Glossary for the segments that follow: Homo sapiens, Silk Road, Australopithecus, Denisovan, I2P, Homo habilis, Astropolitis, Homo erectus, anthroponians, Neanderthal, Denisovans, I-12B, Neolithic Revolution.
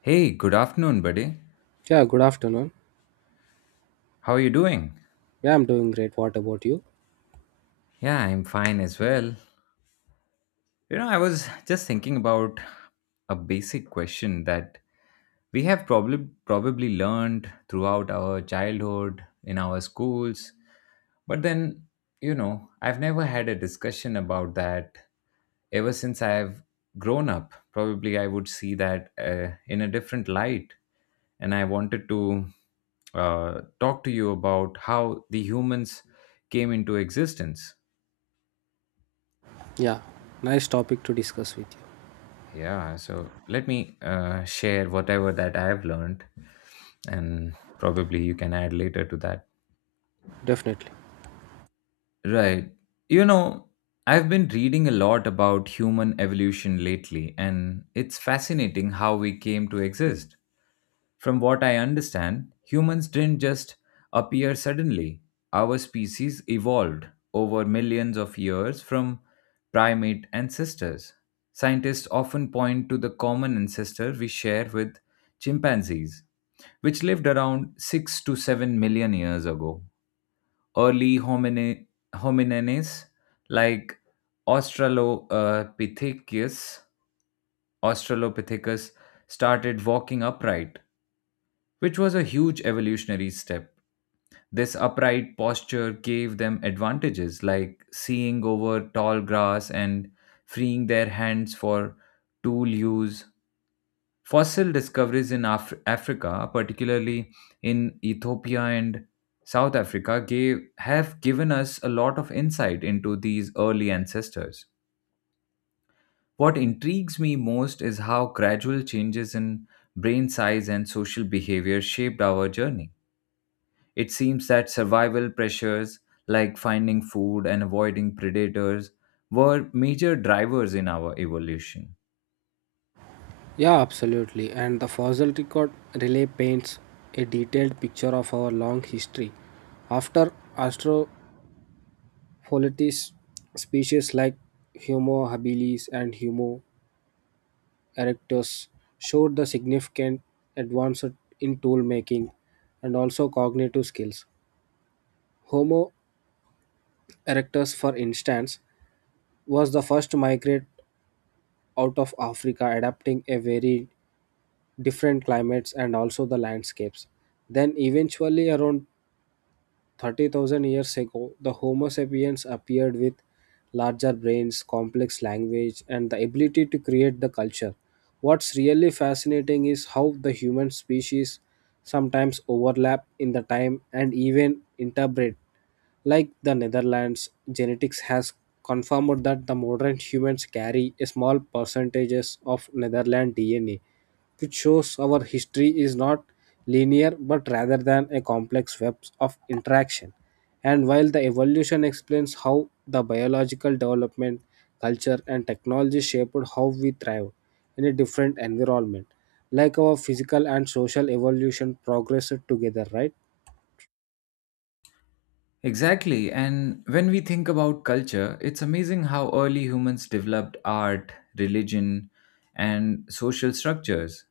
Hey, good afternoon, buddy. Yeah, good afternoon. How are you doing? Yeah, I'm doing great. What about you? Yeah, I'm fine as well. You know, I was just thinking about a basic question that we have probably learned throughout our childhood in our schools, but then, you know, I've never had a discussion about that ever since I've grown up. Probably I would see that in a different light. And I wanted to talk to you about how the humans came into existence. Yeah, nice topic to discuss with you. Yeah, so let me share whatever that I've learned, and probably you can add later to that. Definitely. Right. You know, I've been reading a lot about human evolution lately, and it's fascinating how we came to exist. From what I understand, humans didn't just appear suddenly. Our species evolved over millions of years from primate ancestors. Scientists often point to the common ancestor we share with chimpanzees, which lived around 6 to 7 million years ago. Early hominines like Australopithecus, Australopithecus started walking upright, which was a huge evolutionary step. This upright posture gave them advantages like seeing over tall grass and freeing their hands for tool use. Fossil discoveries in Africa, particularly in Ethiopia and South Africa, have given us a lot of insight into these early ancestors. What intrigues me most is how gradual changes in brain size and social behavior shaped our journey. It seems that survival pressures like finding food and avoiding predators were major drivers in our evolution. Yeah, absolutely. And the fossil record relay paints a detailed picture of our long history. After Astropolitis, species like Homo habilis and Homo erectus showed the significant advance in tool making and also cognitive skills. Homo erectus, for instance, was the first to migrate out of Africa, adapting a very different climates and also the landscapes. Then eventually around 30,000 years ago, the Homo sapiens appeared with larger brains, complex language, and the ability to create the culture. What's really fascinating is how the human species sometimes overlap in the time and even interbreed. Like the Netherlands, genetics has confirmed that the modern humans carry a small percentages of Netherland DNA, which shows our history is not linear but rather than a complex web of interaction. And while the evolution explains how the biological development, culture, and technology shaped how we thrive in a different environment, like our physical and social evolution progressed together, right? Exactly, and when we think about culture, it's amazing how early humans developed art, religion, and social structures.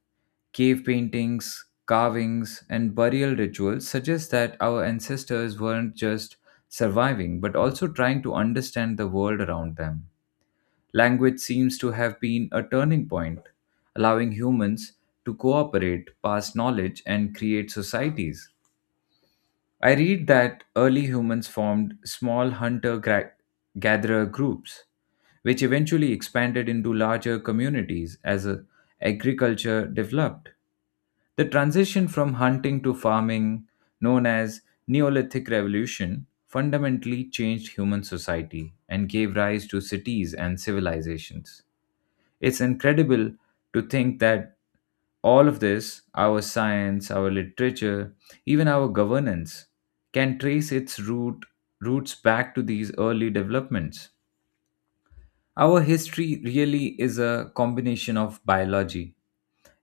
Cave paintings, carvings, and burial rituals suggest that our ancestors weren't just surviving but also trying to understand the world around them. Language seems to have been a turning point, allowing humans to cooperate, pass knowledge, and create societies. I read that early humans formed small gatherer groups, which eventually expanded into larger communities as agriculture developed. The transition from hunting to farming, known as Neolithic Revolution, fundamentally changed human society and gave rise to cities and civilizations. It's incredible to think that all of this, our science, our literature, even our governance, can trace its roots back to these early developments. Our history really is a combination of biology,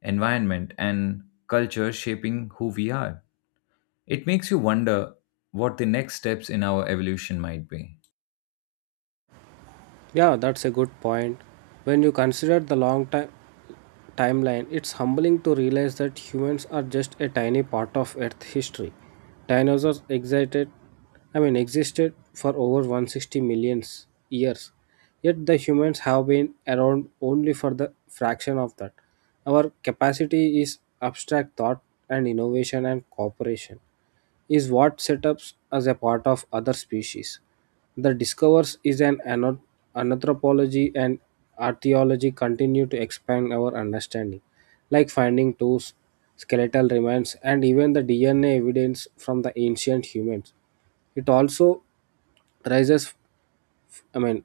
environment, and culture shaping who we are. It makes you wonder what the next steps in our evolution might be. Yeah, that's a good point. When you consider the long time timeline, it's humbling to realize that humans are just a tiny part of Earth history. Dinosaurs existed, I mean, existed for over 160 million years, yet the humans have been around only for the fraction of that. Our capacity is abstract thought and innovation and cooperation is what set us as a part of other species. The discovers is anthropology and archaeology continue to expand our understanding, like finding tools, skeletal remains, and even the DNA evidence from the ancient humans. It also raises, I mean,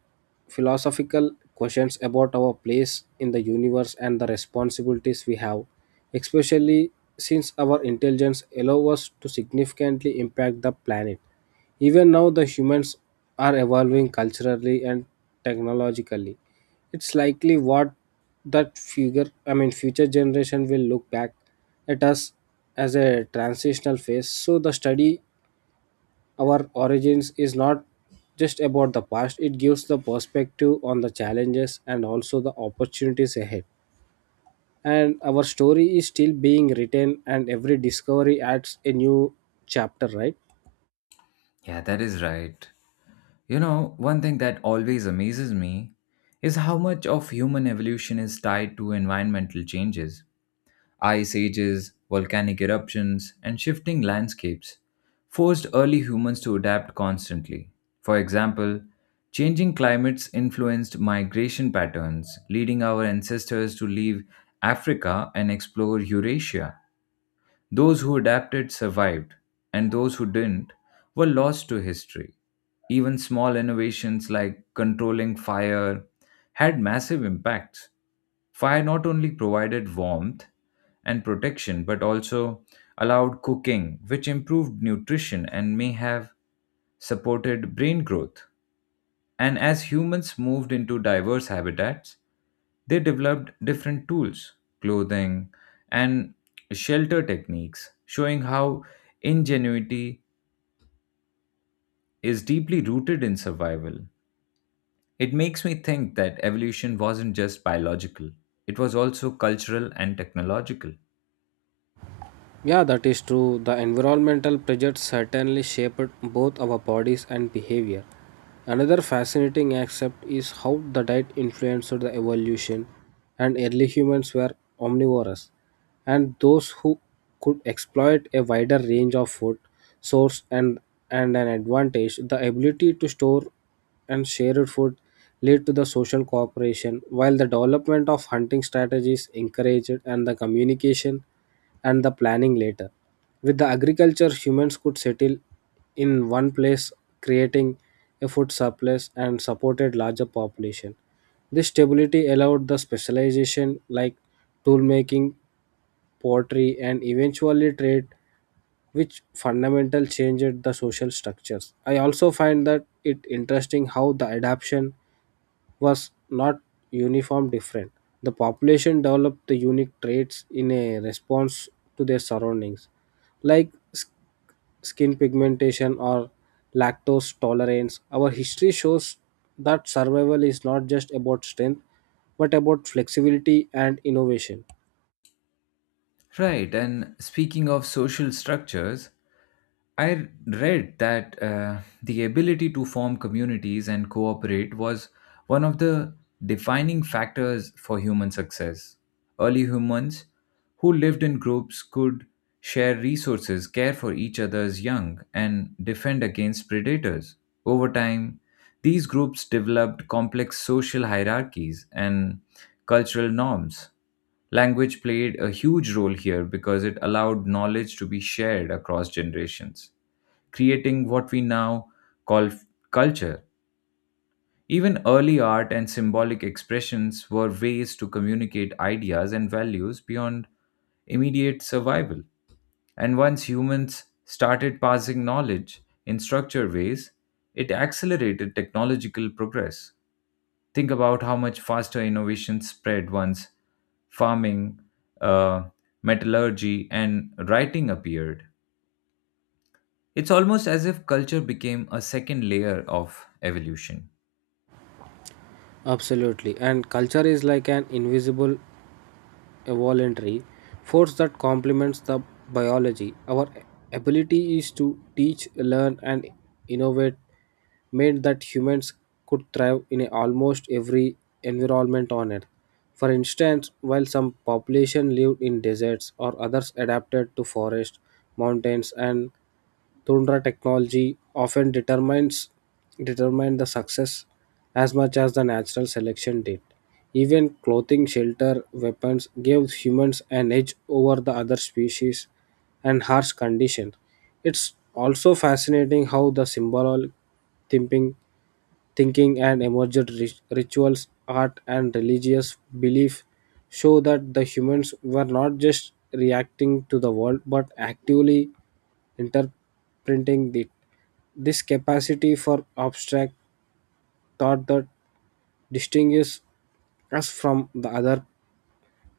philosophical questions about our place in the universe and the responsibilities we have, especially since our intelligence allows us to significantly impact the planet. Even now, the humans are evolving culturally and technologically. It's likely what that I mean, future generation will look back at us as a transitional phase. So the study our origins is not just about the past. It gives the perspective on the challenges and also the opportunities ahead, and our story is still being written, and every discovery adds a new chapter, right? Yeah, that is right. You know, one thing that always amazes me is how much of human evolution is tied to environmental changes. Ice ages, volcanic eruptions, and shifting landscapes forced early humans to adapt constantly. For example, changing climates influenced migration patterns, leading our ancestors to leave Africa and explore Eurasia. Those who adapted survived, and those who didn't were lost to history. Even small innovations like controlling fire had massive impacts. Fire not only provided warmth and protection, but also allowed cooking, which improved nutrition and may have supported brain growth. And as humans moved into diverse habitats, they developed different tools, clothing, and shelter techniques, showing how ingenuity is deeply rooted in survival. It makes me think that evolution wasn't just biological, it was also cultural and technological. Yeah, that is true. The environmental pressures certainly shaped both our bodies and behavior. Another fascinating aspect is how the diet influenced the evolution, and early humans were omnivorous, and those who could exploit a wider range of food source and an advantage, the ability to store and share food led to the social cooperation, while the development of hunting strategies encouraged and the communication and the planning later. With the agriculture, humans could settle in one place, creating a food surplus and supported larger population. This stability allowed the specialization like tool making pottery, and eventually trade, which fundamental changed the social structures. I also find that it interesting how the adaptation was not uniform different. The population developed the unique traits in a response to their surroundings, like skin pigmentation or lactose tolerance. Our history shows that survival is not just about strength, but about flexibility and innovation. Right, and speaking of social structures, I read that the ability to form communities and cooperate was one of the defining factors for human success. Early humans who lived in groups could share resources, care for each other's young, and defend against predators. Over time, these groups developed complex social hierarchies and cultural norms. Language played a huge role here because it allowed knowledge to be shared across generations, creating what we now call f- culture. Even early art and symbolic expressions were ways to communicate ideas and values beyond immediate survival. And once humans started passing knowledge in structured ways, it accelerated technological progress. Think about how much faster innovation spread once farming, uh, metallurgy, and writing appeared. It's almost as if culture became a second layer of evolution. Absolutely. And culture is like an invisible, evolutionary force that complements the biology. Our ability is to teach, learn, and innovate made that humans could thrive in almost every environment on Earth. For instance, while some population lived in deserts or others adapted to forests, mountains, and Tundra technology often determines determined the success as much as the natural selection did. Even clothing, shelter, weapons gave humans an edge over the other species and harsh condition. It's also fascinating how the symbolic thinking thinking and emergent rituals, art, and religious belief show that the humans were not just reacting to the world but actively interpreting it. This capacity for abstract thought that distinguishes us from the other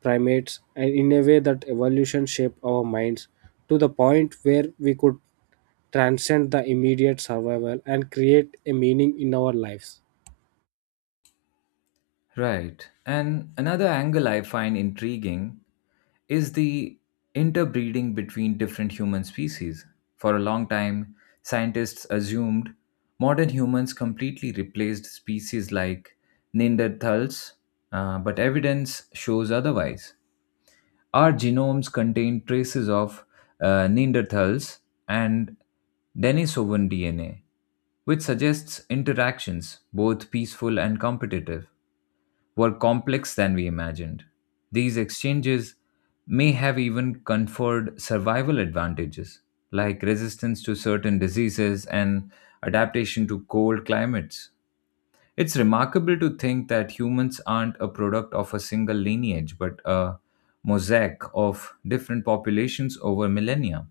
primates and in a way that evolution shaped our minds to the point where we could transcend the immediate survival and create a meaning in our lives. Right. And another angle I find intriguing is the interbreeding between different human species. For a long time, scientists assumed modern humans completely replaced species like Neanderthals, but evidence shows otherwise. Our genomes contain traces of Neanderthals and Denisovan DNA, which suggests interactions, both peaceful and competitive, were complex than we imagined. These exchanges may have even conferred survival advantages, like resistance to certain diseases and adaptation to cold climates. It's remarkable to think that humans aren't a product of a single lineage, but a mosaic of different populations over millennia.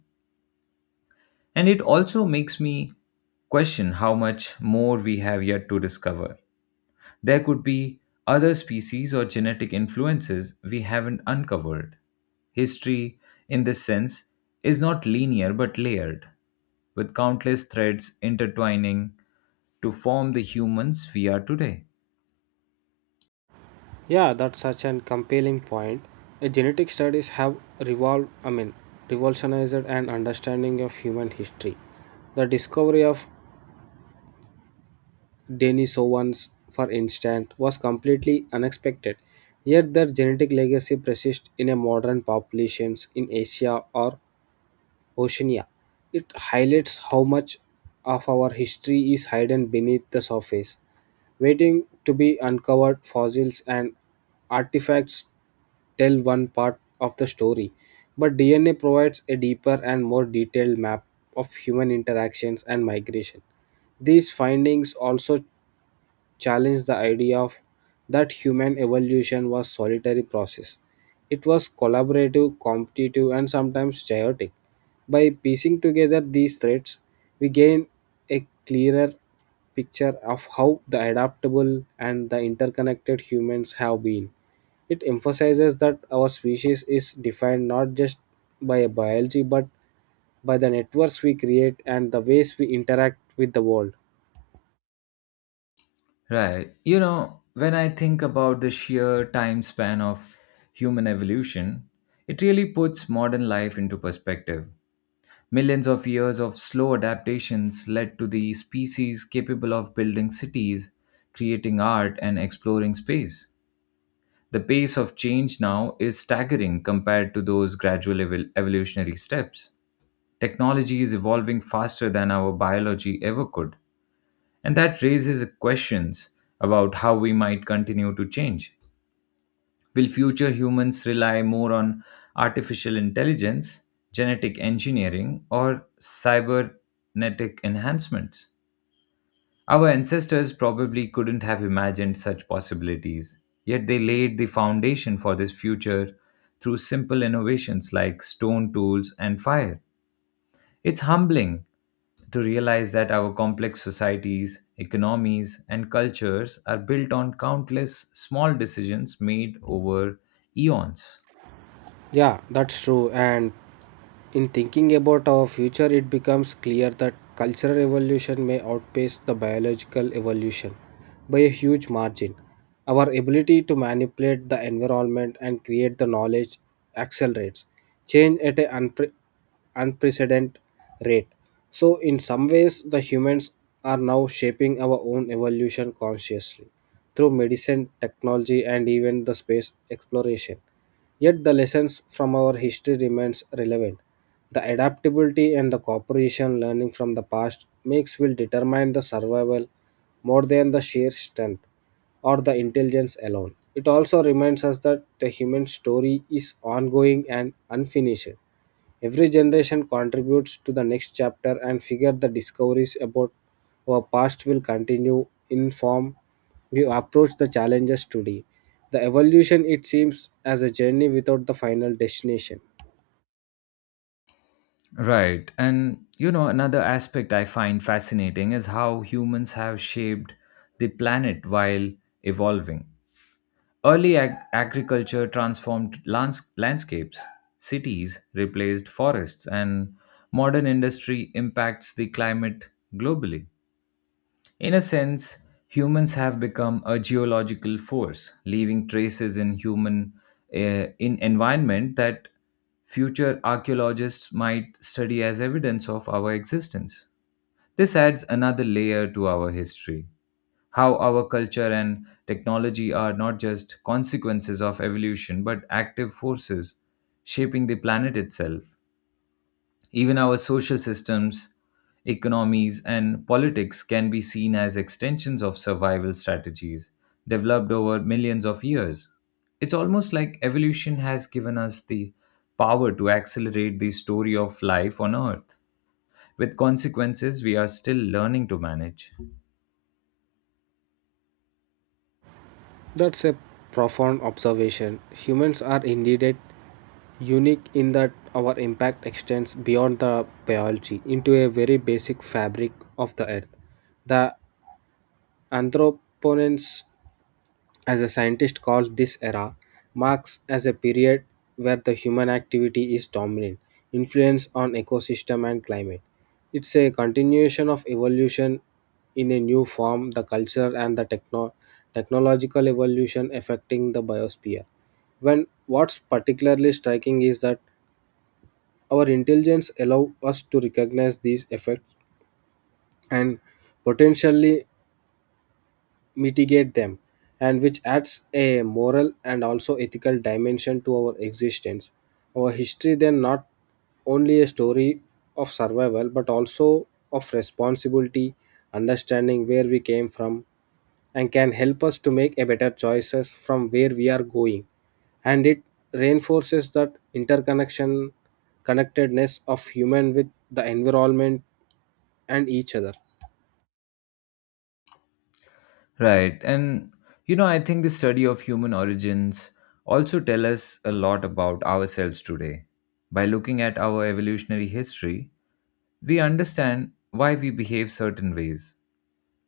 And it also makes me question how much more we have yet to discover. There could be other species or genetic influences we haven't uncovered. History, in this sense, is not linear but layered, with countless threads intertwining to form the humans we are today. Yeah, that's such an compelling point. Genetic studies have I mean, revolutionized an understanding of human history. The discovery of Denisovans, for instance, was completely unexpected, yet their genetic legacy persists in a modern populations in Asia or Oceania. It highlights how much of our history is hidden beneath the surface, waiting to be uncovered. Fossils and artifacts tell one part of the story, but DNA provides a deeper and more detailed map of human interactions and migration. These findings also challenged the idea of that human evolution was solitary process. It was collaborative, competitive, and sometimes chaotic. By piecing together these threads, we gain a clearer picture of how the adaptable and the interconnected humans have been. It emphasizes that our species is defined not just by a biology but by the networks we create and the ways we interact with the world. Right. You know, when I think about the sheer time span of human evolution, it really puts modern life into perspective. Millions of years of slow adaptations led to the species capable of building cities, creating art, and exploring space. The pace of change now is staggering compared to those gradual evolutionary steps. Technology is evolving faster than our biology ever could, and that raises questions about how we might continue to change. Will future humans rely more on artificial intelligence, genetic engineering, or cybernetic enhancements? Our ancestors probably couldn't have imagined such possibilities, yet they laid the foundation for this future through simple innovations like stone tools and fire. It's humbling to realize that our complex societies, economies, and cultures are built on countless small decisions made over eons. Yeah, that's true. And in thinking about our future, it becomes clear that cultural evolution may outpace the biological evolution by a huge margin. Our ability to manipulate the environment and create the knowledge accelerates. Change at an unprecedented rate. So, in some ways, the humans are now shaping our own evolution consciously through medicine, technology, and even the space exploration. Yet, the lessons from our history remains relevant. The adaptability and the cooperation learning from the past makes will determine the survival more than the sheer strength or the intelligence alone. It also reminds us that the human story is ongoing and unfinished. Every generation contributes to the next chapter and figure the discoveries about our past will continue in form we approach the challenges today. The evolution it seems as a journey without the final destination. Right. And you know, another aspect I find fascinating is how humans have shaped the planet while evolving. Early agriculture transformed landscapes, cities replaced forests, and modern industry impacts the climate globally. In a sense, humans have become a geological force, leaving traces in human in environment that future archaeologists might study as evidence of our existence. This adds another layer to our history. How our culture and technology are not just consequences of evolution but active forces shaping the planet itself. Even our social systems, economies, and politics can be seen as extensions of survival strategies developed over millions of years. It's almost like evolution has given us the power to accelerate the story of life on Earth, with consequences we are still learning to manage. That's a profound observation. Humans are indeed unique in that our impact extends beyond the biology into a very basic fabric of the earth. The anthroponians as a scientist calls this era, marks as a period where the human activity is dominant, influence on ecosystem and climate. It's a continuation of evolution in a new form, the culture and the technological evolution affecting the biosphere. When what's particularly striking is that our intelligence allow us to recognize these effects and potentially mitigate them, and which adds a moral and also ethical dimension to our existence. Our history then not only a story of survival but also of responsibility, understanding where we came from, and can help us to make a better choices from where we are going. And it reinforces that interconnection connectedness of human with the environment and each other. Right. And you know, I think the study of human origins also tell us a lot about ourselves today. By looking at our evolutionary history, we understand why we behave certain ways,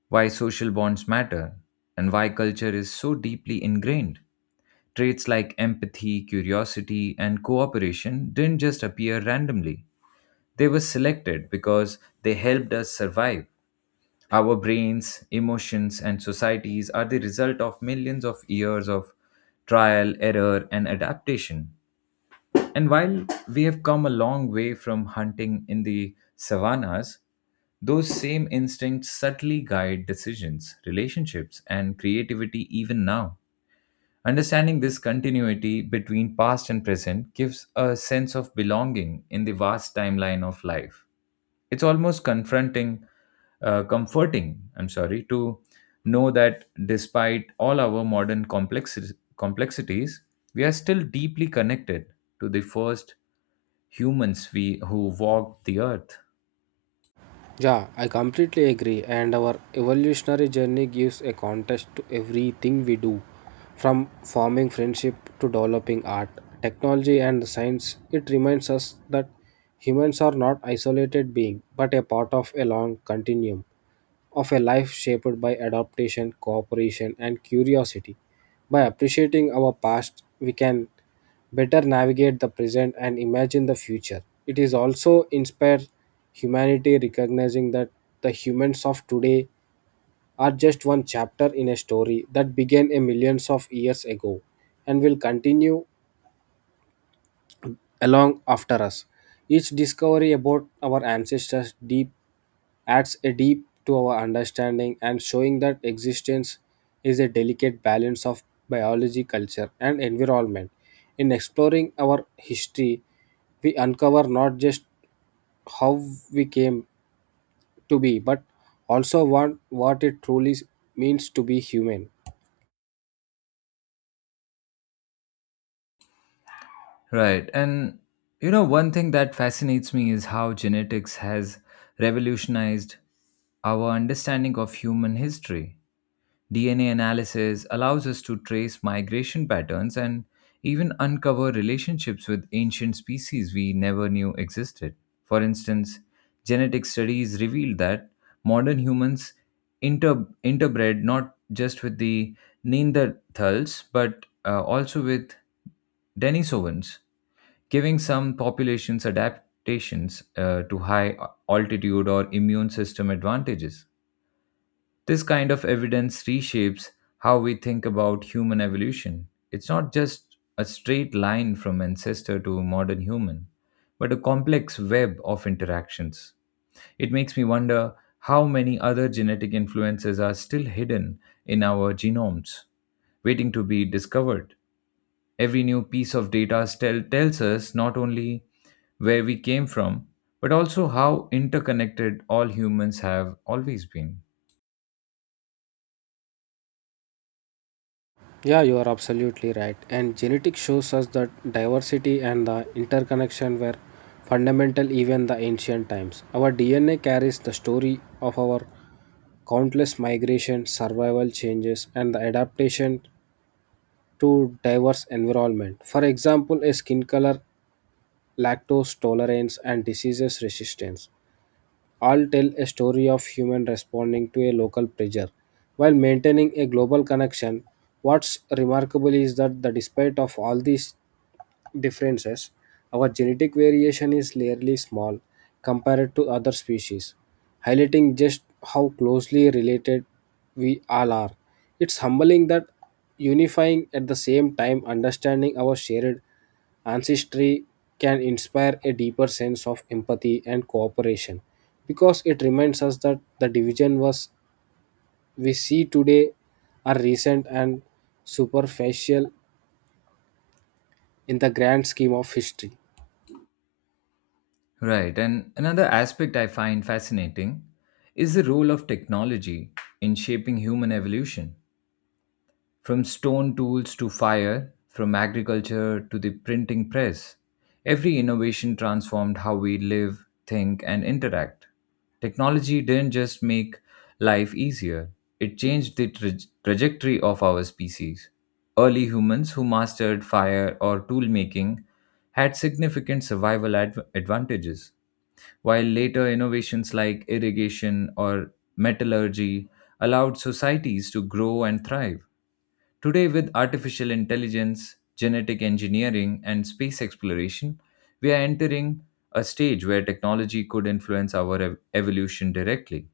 why social bonds matter, and why culture is so deeply ingrained. Traits like empathy, curiosity, and cooperation didn't just appear randomly. They were selected because they helped us survive. Our brains, emotions, and societies are the result of millions of years of trial, error, and adaptation. And while we have come a long way from hunting in the savannas, those same instincts subtly guide decisions, relationships, and creativity even now. Understanding this continuity between past and present gives a sense of belonging in the vast timeline of life. It's almost comforting, I'm sorry, to know that despite all our modern complexities, we are still deeply connected to the first humans we who walked the earth. Yeah, I completely agree. And our evolutionary journey gives a context to everything we do, from forming friendship to developing art, technology, and science. It reminds us that humans are not isolated beings, but a part of a long continuum of a life shaped by adaptation, cooperation, and curiosity. By appreciating our past, we can better navigate the present and imagine the future. It is also inspire humanity recognizing that the humans of today are just one chapter in a story that began a millions of years ago and will continue along after us. Each discovery about our ancestors deep adds a deep to our understanding and showing that existence is a delicate balance of biology, culture, and environment. In exploring our history, we uncover not just how we came to be, but also what it truly means to be human. Right. And you know, one thing that fascinates me is how genetics has revolutionized our understanding of human history. DNA analysis allows us to trace migration patterns and even uncover relationships with ancient species we never knew existed. For instance, genetic studies revealed that modern humans interbred not just with the Neanderthals but also with Denisovans, giving some populations adaptations to high altitude or immune system advantages. This kind of evidence reshapes how we think about human evolution. It's not just a straight line from ancestor to modern human, but a complex web of interactions. It makes me wonder how many other genetic influences are still hidden in our genomes, waiting to be discovered. Every new piece of data tells us not only where we came from, but also how interconnected all humans have always been. Yeah, you are absolutely right. And genetics shows us that diversity and the interconnection were fundamental even the ancient times. Our DNA carries the story of our countless migration, survival changes, and the adaptation to diverse environment. For example, a skin color, lactose tolerance, and diseases resistance all tell a story of human responding to a local pressure while maintaining a global connection. What's remarkable is that the despite of all these differences, our genetic variation is rarely small compared to other species, highlighting just how closely related we all are. It's humbling that unifying at the same time understanding our shared ancestry can inspire a deeper sense of empathy and cooperation because it reminds us that the division was we see today are recent and superficial in the grand scheme of history. Right. And another aspect I find fascinating is the role of technology in shaping human evolution. From stone tools to fire, from agriculture to the printing press, every innovation transformed how we live, think, and interact. Technology didn't just make life easier, it changed the trajectory of our species. Early humans who mastered fire or tool making had significant survival advantages, while later innovations like irrigation or metallurgy allowed societies to grow and thrive. Today, with artificial intelligence, genetic engineering, and space exploration, we are entering a stage where technology could influence our evolution directly.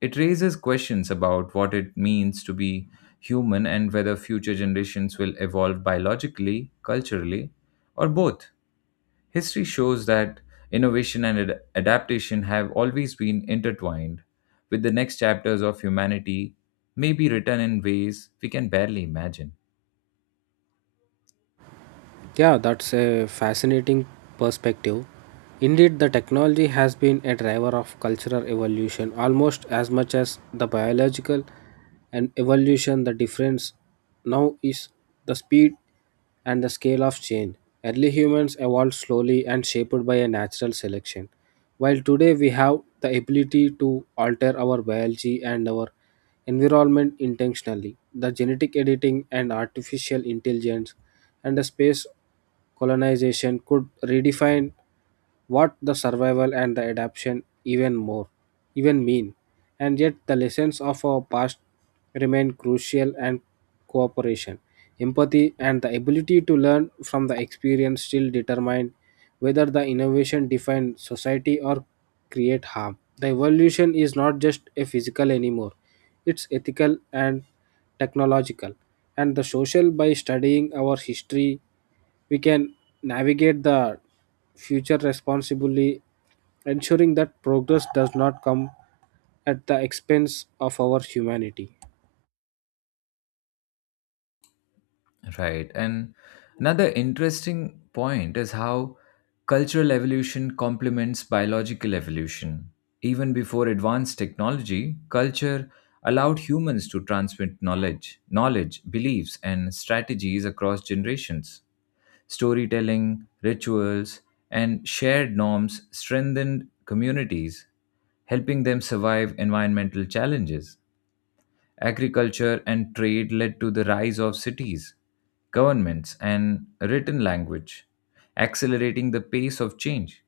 It raises questions about what it means to be human and whether future generations will evolve biologically, culturally, or both. History shows that innovation and adaptation have always been intertwined, with the next chapters of humanity may be written in ways we can barely imagine. Yeah, that's a fascinating perspective. Indeed, the technology has been a driver of cultural evolution almost as much as the biological and evolution. The difference now is the speed and the scale of change. Early humans evolved slowly and shaped by a natural selection, while today we have the ability to alter our biology and our environment intentionally. The genetic editing and artificial intelligence and the space colonization could redefine what the survival and the adaptation even more even mean, and yet the lessons of our past remain crucial, and cooperation empathy and the ability to learn from the experience still determine whether the innovation defines society or create harm. The evolution is not just a physical anymore, it's ethical and technological, and the social. By studying our history, we can navigate the future responsibly, ensuring that progress does not come at the expense of our humanity. Right. And another interesting point is how cultural evolution complements biological evolution. Even before advanced technology, culture allowed humans to transmit knowledge, beliefs, and strategies across generations. Storytelling, rituals, and shared norms strengthened communities, helping them survive environmental challenges. Agriculture and trade led to the rise of cities, governments, and written language, accelerating the pace of change.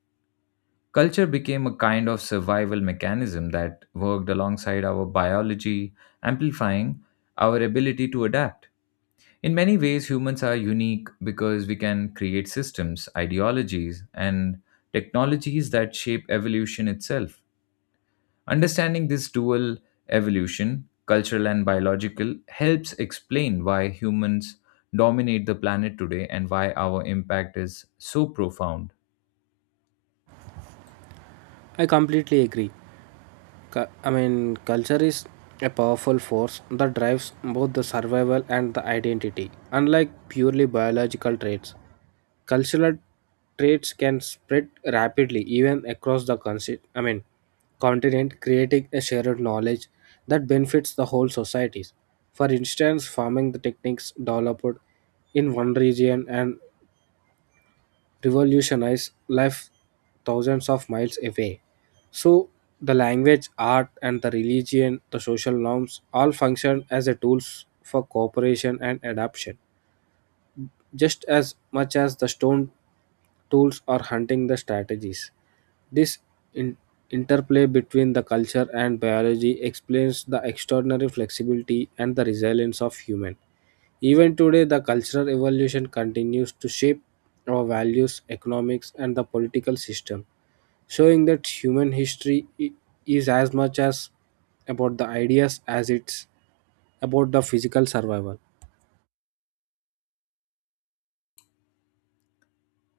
Culture became a kind of survival mechanism that worked alongside our biology, amplifying our ability to adapt. In many ways, humans are unique because we can create systems, ideologies, and technologies that shape evolution itself. Understanding this dual evolution, cultural and biological, helps explain why humans dominate the planet today and why our impact is so profound. I completely agree. I mean, culture is a powerful force that drives both the survival and the identity. Unlike purely biological traits, cultural traits can spread rapidly even across the I mean, continent, creating a shared knowledge that benefits the whole societies. For instance, farming techniques developed in one region and revolutionize life thousands of miles away. So the language, art, and the religion, the social norms all function as a tools for cooperation and adaptation, just as much as the stone tools or hunting the strategies. This in- interplay between the culture and biology explains the extraordinary flexibility and the resilience of human. Even today, the cultural evolution continues to shape our values, economics, and the political system, showing that human history is as much as about the ideas as it's about the physical survival.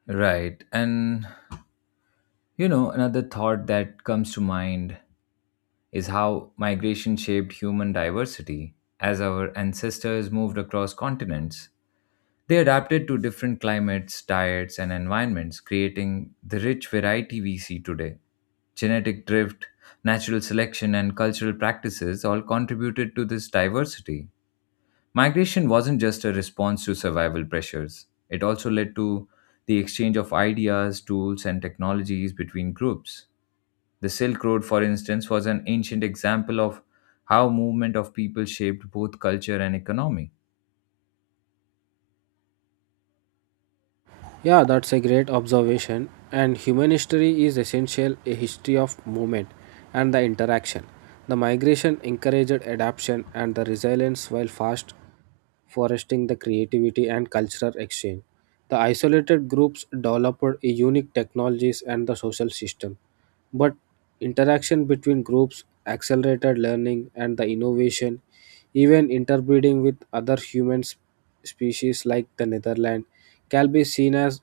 Right. And, you know, another thought that comes to mind is how migration shaped human diversity. As our ancestors moved across continents, they adapted to different climates, diets, and environments, creating the rich variety we see today. Genetic drift, natural selection, and cultural practices all contributed to this diversity. Migration wasn't just a response to survival pressures, it also led to the exchange of ideas, tools, and technologies between groups. The Silk Road, for instance, was an ancient example of how movement of people shaped both culture and economy. Yeah, that's a great observation. And human history is essential a history of movement and the interaction. The migration encouraged adaptation and the resilience while fast fostering the creativity and cultural exchange. The isolated groups developed a unique technologies and the social system. But interaction between groups accelerated learning and the innovation, even interbreeding with other human species like the Netherlands, can be seen as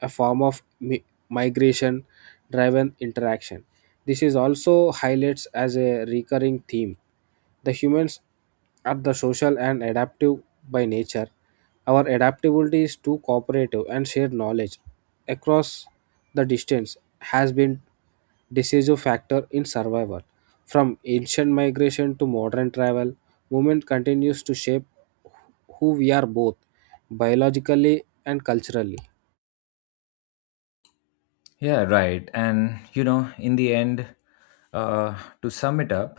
a form of migration driven interaction. This is also highlights as a recurring theme. The humans are the social and adaptive by nature. Our adaptability is too cooperative and shared knowledge across the distance has been decisive factor in survival. From ancient migration to modern travel, movement continues to shape who we are both biologically and culturally. Yeah, right. And you know, in the end, to sum it up,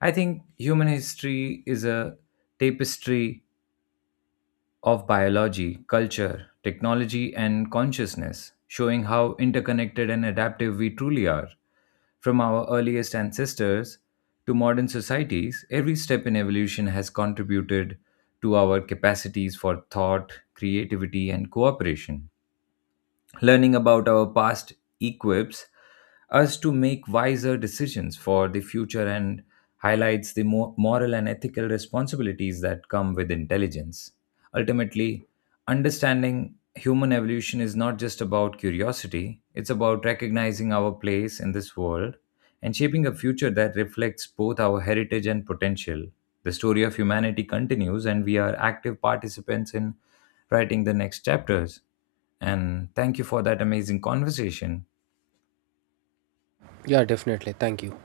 I think human history is a tapestry of biology, culture, technology, and consciousness, showing how interconnected and adaptive we truly are. From our earliest ancestors to modern societies, every step in evolution has contributed to our capacities for thought, creativity, and cooperation. Learning about our past equips us to make wiser decisions for the future and highlights the moral and ethical responsibilities that come with intelligence. Ultimately, understanding human evolution is not just about curiosity, it's about recognizing our place in this world and shaping a future that reflects both our heritage and potential. The story of humanity continues, and we are active participants in writing the next chapters. And thank you for that amazing conversation. Yeah, definitely. Thank you.